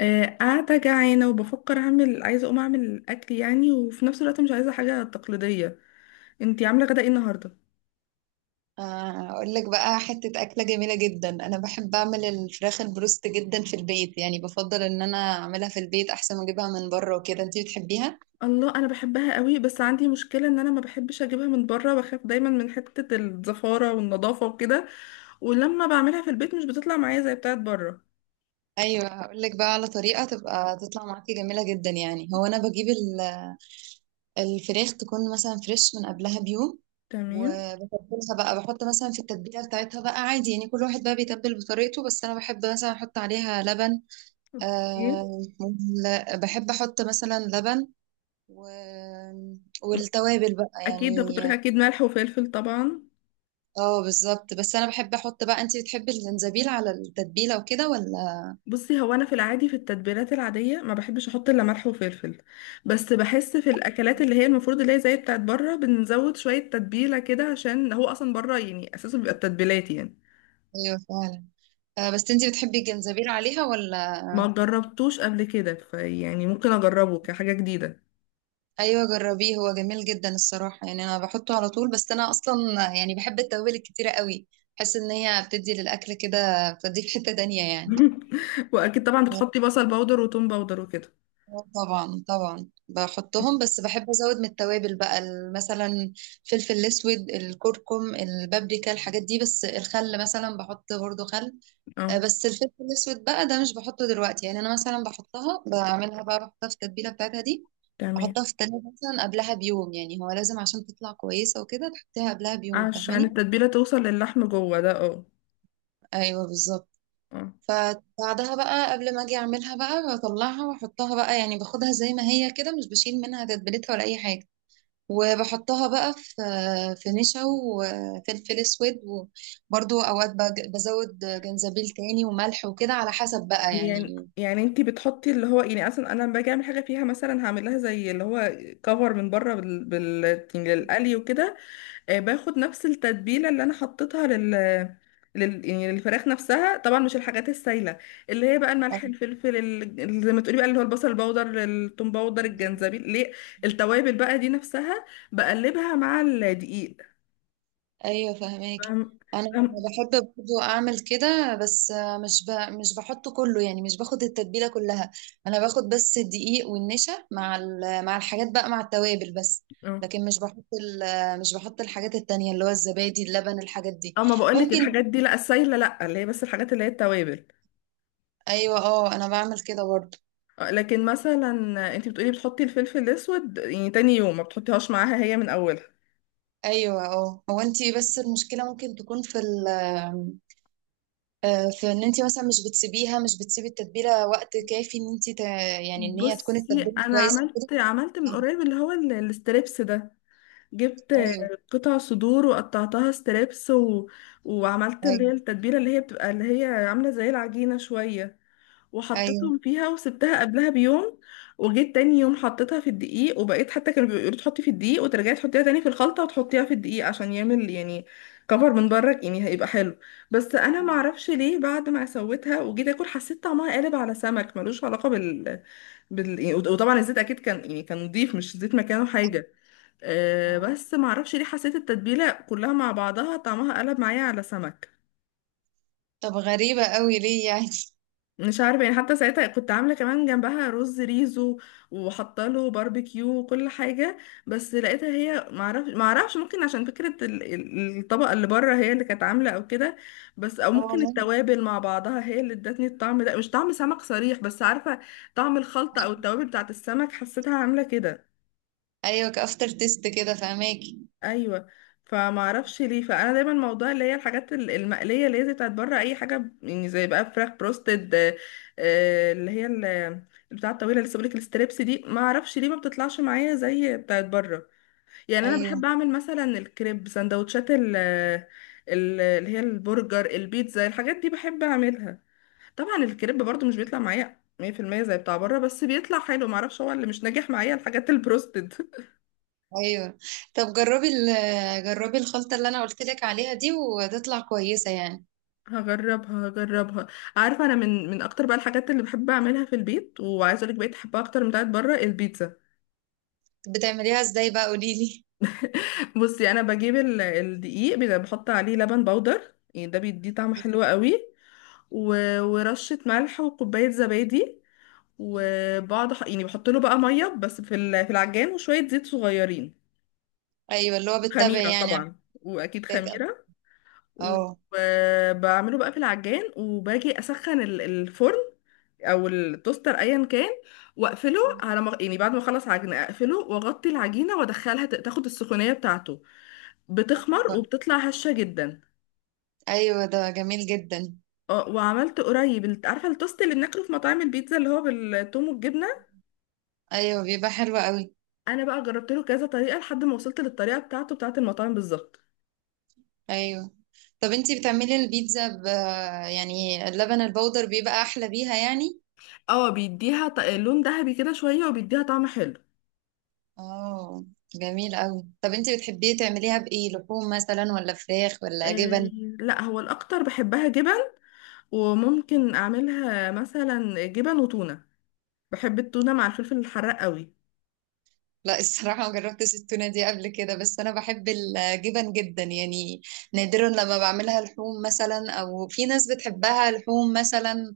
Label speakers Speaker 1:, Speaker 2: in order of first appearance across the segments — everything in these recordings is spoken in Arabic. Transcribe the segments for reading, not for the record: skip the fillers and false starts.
Speaker 1: قاعدة جعانة وبفكر عايزة أقوم أعمل أكل يعني، وفي نفس الوقت مش عايزة حاجة تقليدية. أنتي عاملة غدا إيه النهاردة؟
Speaker 2: اقول لك بقى حتة أكلة جميلة جدا. انا بحب اعمل الفراخ البروست جدا في البيت، يعني بفضل ان انا اعملها في البيت احسن ما اجيبها من بره وكده. انتي بتحبيها؟
Speaker 1: الله أنا بحبها قوي، بس عندي مشكلة إن أنا ما بحبش أجيبها من بره، بخاف دايما من حتة الزفارة والنظافة وكده. ولما بعملها في البيت مش بتطلع معايا زي بتاعت بره.
Speaker 2: ايوه، هقول لك بقى على طريقة تبقى تطلع معاكي جميلة جدا. يعني هو انا بجيب الفراخ تكون مثلا فريش من قبلها بيوم،
Speaker 1: تمام.
Speaker 2: وبتبلها بقى. بحط مثلا في التتبيلة بتاعتها بقى عادي، يعني كل واحد بقى بيتبل بطريقته، بس انا بحب مثلا احط عليها لبن.
Speaker 1: أوكي.
Speaker 2: أه. بحب احط مثلا لبن و... والتوابل بقى
Speaker 1: أكيد ده كنت
Speaker 2: يعني.
Speaker 1: أقولك، أكيد ملح وفلفل طبعا.
Speaker 2: اه بالظبط. بس انا بحب احط بقى، انتي بتحبي الجنزبيل على التتبيله وكده ولا؟
Speaker 1: بصي، هو انا في العادي في التتبيلات العاديه ما بحبش احط الا ملح وفلفل. بس بحس في الاكلات اللي هي المفروض اللي هي زي بتاعت بره بنزود شويه تتبيله كده، عشان هو اصلا بره يعني اساسه بيبقى التتبيلات يعني.
Speaker 2: ايوه فعلا. آه، بس انتي بتحبي الجنزبيل عليها ولا؟
Speaker 1: ما جربتوش قبل كده، فيعني ممكن اجربه كحاجه جديده.
Speaker 2: ايوه جربيه، هو جميل جدا الصراحه، يعني انا بحطه على طول. بس انا اصلا يعني بحب التوابل الكتيره قوي، بحس ان هي بتدي للاكل كده، بتدي في حته تانية يعني.
Speaker 1: واكيد طبعا بتحطي بصل باودر وتوم باودر وكده.
Speaker 2: آه طبعا طبعا بحطهم، بس بحب ازود من التوابل بقى مثلا فلفل الاسود، الكركم، البابريكا، الحاجات دي. بس الخل مثلا بحط برضو خل. آه،
Speaker 1: اه.
Speaker 2: بس الفلفل الاسود بقى ده مش بحطه دلوقتي، يعني انا مثلا بحطها، بعملها بقى، بحطها في التتبيله بتاعتها دي.
Speaker 1: تمام.
Speaker 2: بحطها في التلاجة مثلا قبلها بيوم، يعني هو لازم عشان تطلع كويسه وكده تحطيها قبلها بيوم،
Speaker 1: عشان
Speaker 2: فاهماني؟
Speaker 1: التتبيله توصل للحم جوه، ده اه.
Speaker 2: ايوه بالظبط.
Speaker 1: آه.
Speaker 2: فبعدها بقى قبل ما اجي اعملها بقى، بطلعها واحطها بقى، يعني باخدها زي ما هي كده، مش بشيل منها تتبيلتها ولا اي حاجه، وبحطها بقى في في نشا وفلفل اسود، وبرضو اوقات بزود جنزبيل تاني وملح وكده، على حسب بقى
Speaker 1: يعني
Speaker 2: يعني.
Speaker 1: يعني انتي بتحطي اللي هو يعني اصلا، انا لما باجي اعمل حاجه فيها مثلا هعمل لها زي اللي هو كفر من بره بال بال يعني للقلي وكده. آه، باخد نفس التتبيله اللي انا حطيتها لل لل يعني للفراخ نفسها، طبعا مش الحاجات السايله، اللي هي بقى الملح الفلفل زي ما تقولي بقى اللي هو البصل البودر الثوم باودر الجنزبيل ليه التوابل بقى دي نفسها بقلبها مع الدقيق.
Speaker 2: ايوه فهماك.
Speaker 1: فاهم.
Speaker 2: انا
Speaker 1: فاهم.
Speaker 2: بحب برضو اعمل كده، بس مش ب... مش بحطه كله، يعني مش باخد التتبيله كلها. انا باخد بس الدقيق والنشا مع مع الحاجات بقى، مع التوابل بس.
Speaker 1: اه.
Speaker 2: لكن مش بحط مش بحط الحاجات التانية اللي هو الزبادي، اللبن، الحاجات دي.
Speaker 1: آه، ما بقولك
Speaker 2: ممكن.
Speaker 1: الحاجات دي، لا السايله، لا اللي هي بس الحاجات اللي هي التوابل.
Speaker 2: ايوه اه انا بعمل كده برضو.
Speaker 1: آه، لكن مثلا انتي بتقولي بتحطي الفلفل الاسود يعني تاني يوم، ما بتحطيهاش معاها هي من اولها.
Speaker 2: ايوه اه، هو انت بس المشكله ممكن تكون في ال، آه، في ان انت مثلا مش بتسيبيها، مش بتسيبي التتبيله وقت كافي، ان انت يعني، ان هي تكون
Speaker 1: بصي،
Speaker 2: التتبيله
Speaker 1: انا
Speaker 2: كويسه وكده.
Speaker 1: عملت من
Speaker 2: طب-
Speaker 1: قريب اللي هو الستريبس ده. جبت
Speaker 2: ايوه.
Speaker 1: قطع صدور وقطعتها ستريبس و... وعملت اللي هي
Speaker 2: ايوه.
Speaker 1: التتبيله اللي هي بتبقى اللي هي عامله زي العجينه شويه.
Speaker 2: ايوه.
Speaker 1: وحطيتهم فيها وسبتها قبلها بيوم. وجيت تاني يوم حطيتها في الدقيق، وبقيت حتى كانوا بيقولوا تحطي في الدقيق وترجعي تحطيها تاني في الخلطة وتحطيها في الدقيق عشان يعمل يعني كفر من بره، يعني هيبقى حلو. بس انا ما اعرفش ليه، بعد ما سويتها وجيت اكل حسيت طعمها قالب على سمك ملوش علاقة وطبعا الزيت اكيد كان، يعني كان نضيف، مش زيت مكانه
Speaker 2: أيوة.
Speaker 1: حاجة.
Speaker 2: آه.
Speaker 1: بس ما اعرفش ليه حسيت التتبيلة كلها مع بعضها طعمها قلب معايا على سمك.
Speaker 2: طب غريبه قوي ليه يعني؟
Speaker 1: مش عارفه، يعني حتى ساعتها كنت عامله كمان جنبها رز ريزو، وحاطه له باربيكيو وكل حاجه. بس لقيتها هي، معرفش ممكن عشان فكره الطبقه اللي بره هي اللي كانت عامله او كده. بس او
Speaker 2: آه،
Speaker 1: ممكن
Speaker 2: ممكن.
Speaker 1: التوابل مع بعضها هي اللي ادتني الطعم ده مش طعم سمك صريح، بس عارفه طعم الخلطه او التوابل بتاعت السمك حسيتها عامله كده.
Speaker 2: ايوه كافتر تيست كده، فهماكي؟
Speaker 1: ايوه. فما اعرفش ليه، فانا دايما موضوع اللي هي الحاجات المقليه اللي هي زي بتاعت بره، اي حاجه يعني زي بقى فراخ بروستد اللي هي البتاع الطويله اللي لسه بقولك الستريبس دي، ما اعرفش ليه ما بتطلعش معايا زي بتاعت بره. يعني انا
Speaker 2: ايوه.
Speaker 1: بحب اعمل مثلا الكريب سندوتشات اللي هي البرجر البيتزا الحاجات دي بحب اعملها. طبعا الكريب برضو مش بيطلع معايا 100% زي بتاع بره، بس بيطلع حلو ما اعرفش هو اللي مش ناجح معايا الحاجات البروستد.
Speaker 2: ايوه. طب جربي ال-، جربي الخلطه اللي انا قلت لك عليها دي وتطلع كويسه يعني.
Speaker 1: هجربها. عارفة أنا من أكتر بقى الحاجات اللي بحب أعملها في البيت، وعايزة أقولك بقيت أحبها أكتر من بتاعت بره البيتزا.
Speaker 2: بتعمليها ازاي بقى؟ قولي لي.
Speaker 1: بصي، أنا بجيب الدقيق، بيبقى بحط عليه لبن بودر، يعني ده بيديه طعم حلو قوي. ورشة ملح وكوباية زبادي. وبقعد يعني بحط له بقى مية بس في في العجان وشوية زيت صغيرين.
Speaker 2: ايوه، اللي هو
Speaker 1: وخميرة
Speaker 2: بتتابعي يعني على
Speaker 1: طبعا، وأكيد
Speaker 2: التيك أب.
Speaker 1: خميرة.
Speaker 2: اه.
Speaker 1: وبعمله بقى في العجان، وباجي اسخن الفرن او التوستر ايا كان. واقفله على ما يعني بعد ما اخلص عجينه اقفله واغطي العجينه وادخلها تاخد السخونيه بتاعته. بتخمر
Speaker 2: أيوة.
Speaker 1: وبتطلع هشه جدا.
Speaker 2: أيوة، ده جميل جدا.
Speaker 1: اه، وعملت قريب عارفه التوست اللي بناكله في مطاعم البيتزا، اللي هو بالثوم والجبنه.
Speaker 2: أيوة بيبقى حلو قوي.
Speaker 1: انا بقى جربت له كذا طريقه لحد ما وصلت للطريقه بتاعته بتاعت المطاعم بالظبط.
Speaker 2: أيوة. طب انتي بتعملي البيتزا ب، يعني اللبن البودر بيبقى أحلى بيها يعني؟
Speaker 1: اه، بيديها لون ذهبي كده شويه، وبيديها طعم حلو.
Speaker 2: اه. جميل قوي. طب انتي بتحبيه تعمليها بإيه؟ لحوم مثلا، ولا فراخ، ولا
Speaker 1: آه،
Speaker 2: جبن؟
Speaker 1: لا هو الاكتر بحبها جبن. وممكن اعملها مثلا جبن وتونة. بحب التونة مع الفلفل الحراق قوي.
Speaker 2: لا الصراحة ما جربتش التونة دي قبل كده، بس أنا بحب الجبن جدا يعني. نادرا لما بعملها لحوم مثلا، أو في ناس بتحبها لحوم مثلا،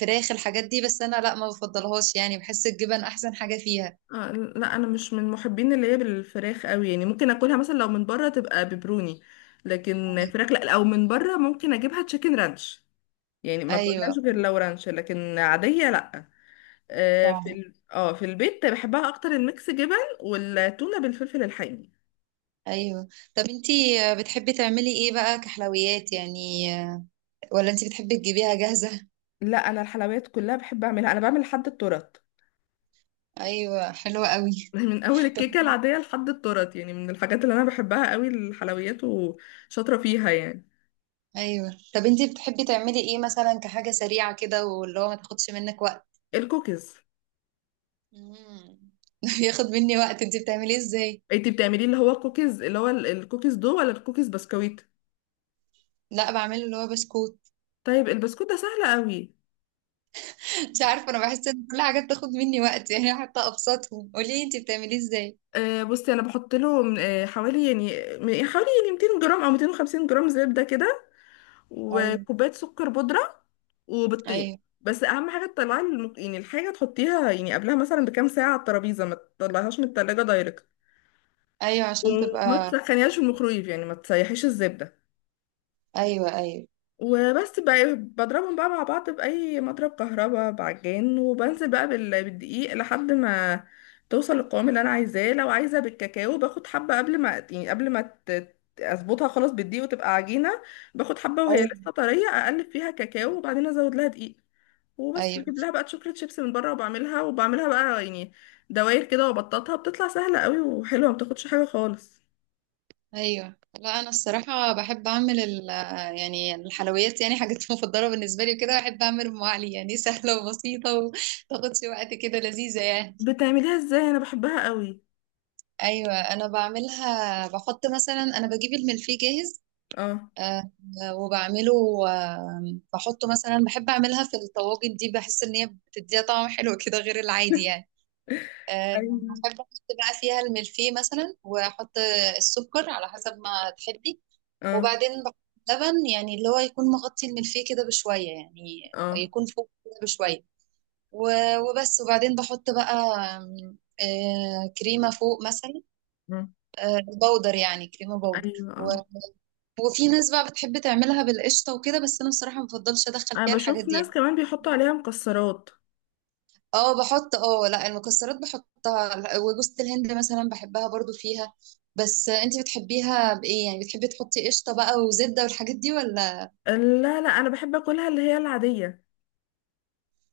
Speaker 2: فراخ، الحاجات دي، بس أنا لا ما بفضلهاش يعني، بحس الجبن أحسن حاجة فيها.
Speaker 1: آه لا، انا مش من محبين اللي هي بالفراخ قوي، يعني ممكن اكلها مثلا لو من بره تبقى ببروني. لكن فراخ لا، او من بره ممكن اجيبها تشيكن رانش، يعني ما اكلهاش
Speaker 2: ايوه.
Speaker 1: غير لو رانش، لكن عادية لا.
Speaker 2: ايوه
Speaker 1: آه في
Speaker 2: فعلا.
Speaker 1: ال... اه في البيت بحبها اكتر الميكس جبن. والتونة بالفلفل الحامي.
Speaker 2: ايوه. طب انتي بتحبي تعملي ايه بقى كحلويات يعني، ولا انتي بتحبي تجيبيها جاهزة؟
Speaker 1: لا، انا الحلويات كلها بحب اعملها، انا بعمل لحد التورت.
Speaker 2: ايوه حلوة قوي.
Speaker 1: من اول
Speaker 2: طب،
Speaker 1: الكيكه العاديه لحد التورت، يعني من الحاجات اللي انا بحبها قوي الحلويات وشاطره فيها يعني.
Speaker 2: ايوه. طب انتي بتحبي تعملي ايه مثلا كحاجة سريعة كده، واللي هو ما تاخدش منك وقت؟
Speaker 1: الكوكيز.
Speaker 2: مم. ياخد مني وقت؟ انتي بتعمليه ازاي؟
Speaker 1: انتي بتعملي اللي هو الكوكيز، اللي هو الكوكيز دو ولا الكوكيز بسكويت؟
Speaker 2: لا بعمله اللي هو بسكوت.
Speaker 1: طيب البسكوت ده سهل قوي.
Speaker 2: مش عارفة انا بحس ان كل حاجة بتاخد مني وقت يعني. حتى ابسطهم قولي لي انتي بتعمليه ازاي.
Speaker 1: آه، بصي انا بحط له حوالي يعني حوالي يعني 200 جرام او 250 جرام زبده كده.
Speaker 2: ايوه
Speaker 1: وكوبايه سكر بودره. وبيضتين،
Speaker 2: ايوه
Speaker 1: بس اهم حاجه تطلعي يعني الحاجه تحطيها يعني قبلها مثلا بكام ساعه على الترابيزه، ما تطلعيهاش من التلاجة دايركت.
Speaker 2: ايوه عشان
Speaker 1: وما
Speaker 2: تبقى.
Speaker 1: تسخنيهاش في الميكرويف، يعني ما تسيحيش الزبدة.
Speaker 2: ايوه.
Speaker 1: وبس بقى بضربهم بقى مع بعض بأي مضرب كهرباء بعجان، وبنزل بقى بالدقيق لحد ما توصل للقوام اللي انا عايزاه. لو عايزه بالكاكاو باخد حبه قبل ما اظبطها خلاص بالدقيق وتبقى عجينه. باخد حبه وهي
Speaker 2: ايوه
Speaker 1: لسه طريه اقلب فيها كاكاو، وبعدين ازود لها دقيق. وبس
Speaker 2: ايوه
Speaker 1: بجيب لها بقى شوكليت شيبس من بره، وبعملها بقى يعني دواير كده، وبططها بتطلع سهله قوي وحلوه، ما بتاخدش حاجه خالص.
Speaker 2: ايوه لا انا الصراحه بحب اعمل ال، يعني الحلويات، يعني حاجات مفضله بالنسبه لي وكده. بحب اعمل ام علي، يعني سهله وبسيطه وتاخدش وقت كده، لذيذه يعني.
Speaker 1: بتعمليها ازاي؟ انا بحبها قوي.
Speaker 2: ايوه انا بعملها بحط مثلا، انا بجيب الملفيه جاهز.
Speaker 1: اه.
Speaker 2: آه، وبعمله. آه، بحطه مثلا. بحب اعملها في الطواجن دي، بحس ان هي بتديها طعم حلو كده غير العادي يعني. آه،
Speaker 1: ايوه
Speaker 2: بحب احط بقى فيها الملفيه مثلا، واحط السكر على حسب ما تحبي،
Speaker 1: اه.
Speaker 2: وبعدين بحط لبن، يعني اللي هو يكون مغطي الملفيه كده بشوية يعني،
Speaker 1: اه.
Speaker 2: يكون فوق كده بشوية. وبس. وبعدين بحط بقى، آم، آه، كريمة فوق مثلا.
Speaker 1: مم.
Speaker 2: آه، بودر، يعني كريمة بودر.
Speaker 1: ايوه
Speaker 2: و...
Speaker 1: اه،
Speaker 2: وفي ناس بقى بتحب تعملها بالقشطة وكده، بس أنا بصراحة ما بفضلش أدخل
Speaker 1: انا
Speaker 2: فيها الحاجات
Speaker 1: بشوف
Speaker 2: دي
Speaker 1: ناس
Speaker 2: يعني.
Speaker 1: كمان بيحطوا عليها مكسرات.
Speaker 2: اه بحط. اه لا، المكسرات بحطها وجوزة الهند مثلا بحبها برضو فيها. بس انتي بتحبيها بإيه يعني؟ بتحبي تحطي قشطة بقى وزبدة والحاجات دي ولا؟
Speaker 1: لا لا، انا بحب اكلها اللي هي العاديه.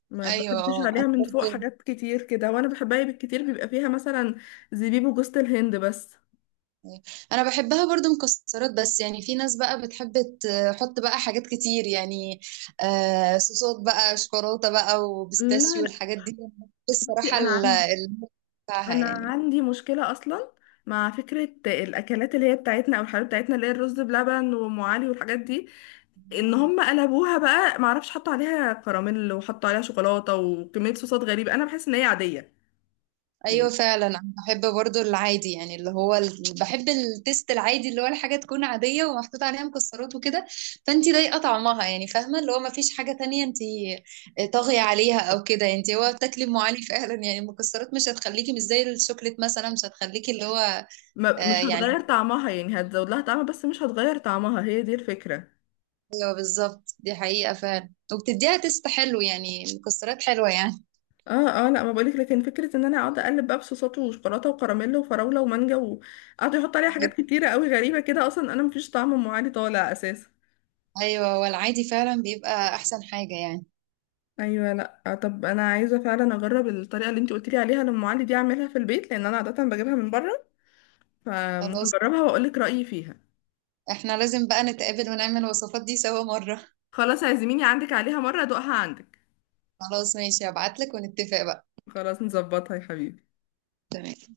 Speaker 1: ما
Speaker 2: ايوه
Speaker 1: بحبش
Speaker 2: اه
Speaker 1: عليها
Speaker 2: انا
Speaker 1: من فوق
Speaker 2: برضو،
Speaker 1: حاجات كتير كده، وانا بحبها بالكتير بيبقى فيها مثلا زبيب وجوز الهند بس.
Speaker 2: انا بحبها برضو مكسرات بس، يعني في ناس بقى بتحب تحط بقى حاجات كتير يعني. آه صوصات بقى، شوكولاتة بقى،
Speaker 1: لا
Speaker 2: وبيستاشيو،
Speaker 1: لا.
Speaker 2: والحاجات دي. بس الصراحة
Speaker 1: بصي، انا عندي انا
Speaker 2: بتاعها
Speaker 1: عندي مشكله اصلا مع فكره الاكلات اللي هي بتاعتنا او الحاجات بتاعتنا اللي هي الرز بلبن وام علي والحاجات دي. ان
Speaker 2: يعني.
Speaker 1: هم قلبوها بقى معرفش حطوا عليها كراميل وحطوا عليها شوكولاته وكميه صوصات غريبه، انا بحس ان هي عاديه يعني.
Speaker 2: ايوه فعلا. انا بحب برضو العادي، يعني اللي هو ال...، بحب التيست العادي اللي هو الحاجه تكون عاديه ومحطوط عليها مكسرات وكده. فانت ضايقه طعمها يعني، فاهمه اللي هو ما فيش حاجه تانية انت، آه، طاغيه عليها او كده يعني. انت هو بتاكلي ام علي فعلا يعني، المكسرات مش هتخليكي مش زي الشوكليت مثلا مش هتخليكي اللي هو، آه،
Speaker 1: ما مش
Speaker 2: يعني.
Speaker 1: هتغير طعمها، يعني هتزود لها طعمها بس مش هتغير طعمها، هي دي الفكره.
Speaker 2: ايوه بالظبط، دي حقيقه فعلا، وبتديها تيست حلو يعني، مكسرات حلوه يعني.
Speaker 1: اه. اه لا ما بقولك، لكن فكره ان انا اقعد اقلب بقى بصوصات وشوكولاته وكراميل وفراوله ومانجا وقعدوا يحطوا عليها حاجات كتيره قوي غريبه كده، اصلا انا مفيش طعم ام علي طالع اساسا.
Speaker 2: ايوه والعادي فعلا بيبقى احسن حاجه يعني.
Speaker 1: ايوه لا آه، طب انا عايزه فعلا اجرب الطريقه اللي انت قلت لي عليها لام علي دي، اعملها في البيت لان انا عاده بجيبها من بره.
Speaker 2: خلاص
Speaker 1: فهجربها واقول لك رايي فيها.
Speaker 2: احنا لازم بقى نتقابل ونعمل الوصفات دي سوا مرة.
Speaker 1: خلاص، عزميني عندك عليها مرة ادوقها عندك.
Speaker 2: خلاص ماشي، هبعتلك ونتفق بقى.
Speaker 1: خلاص نظبطها يا حبيبي.
Speaker 2: تمام.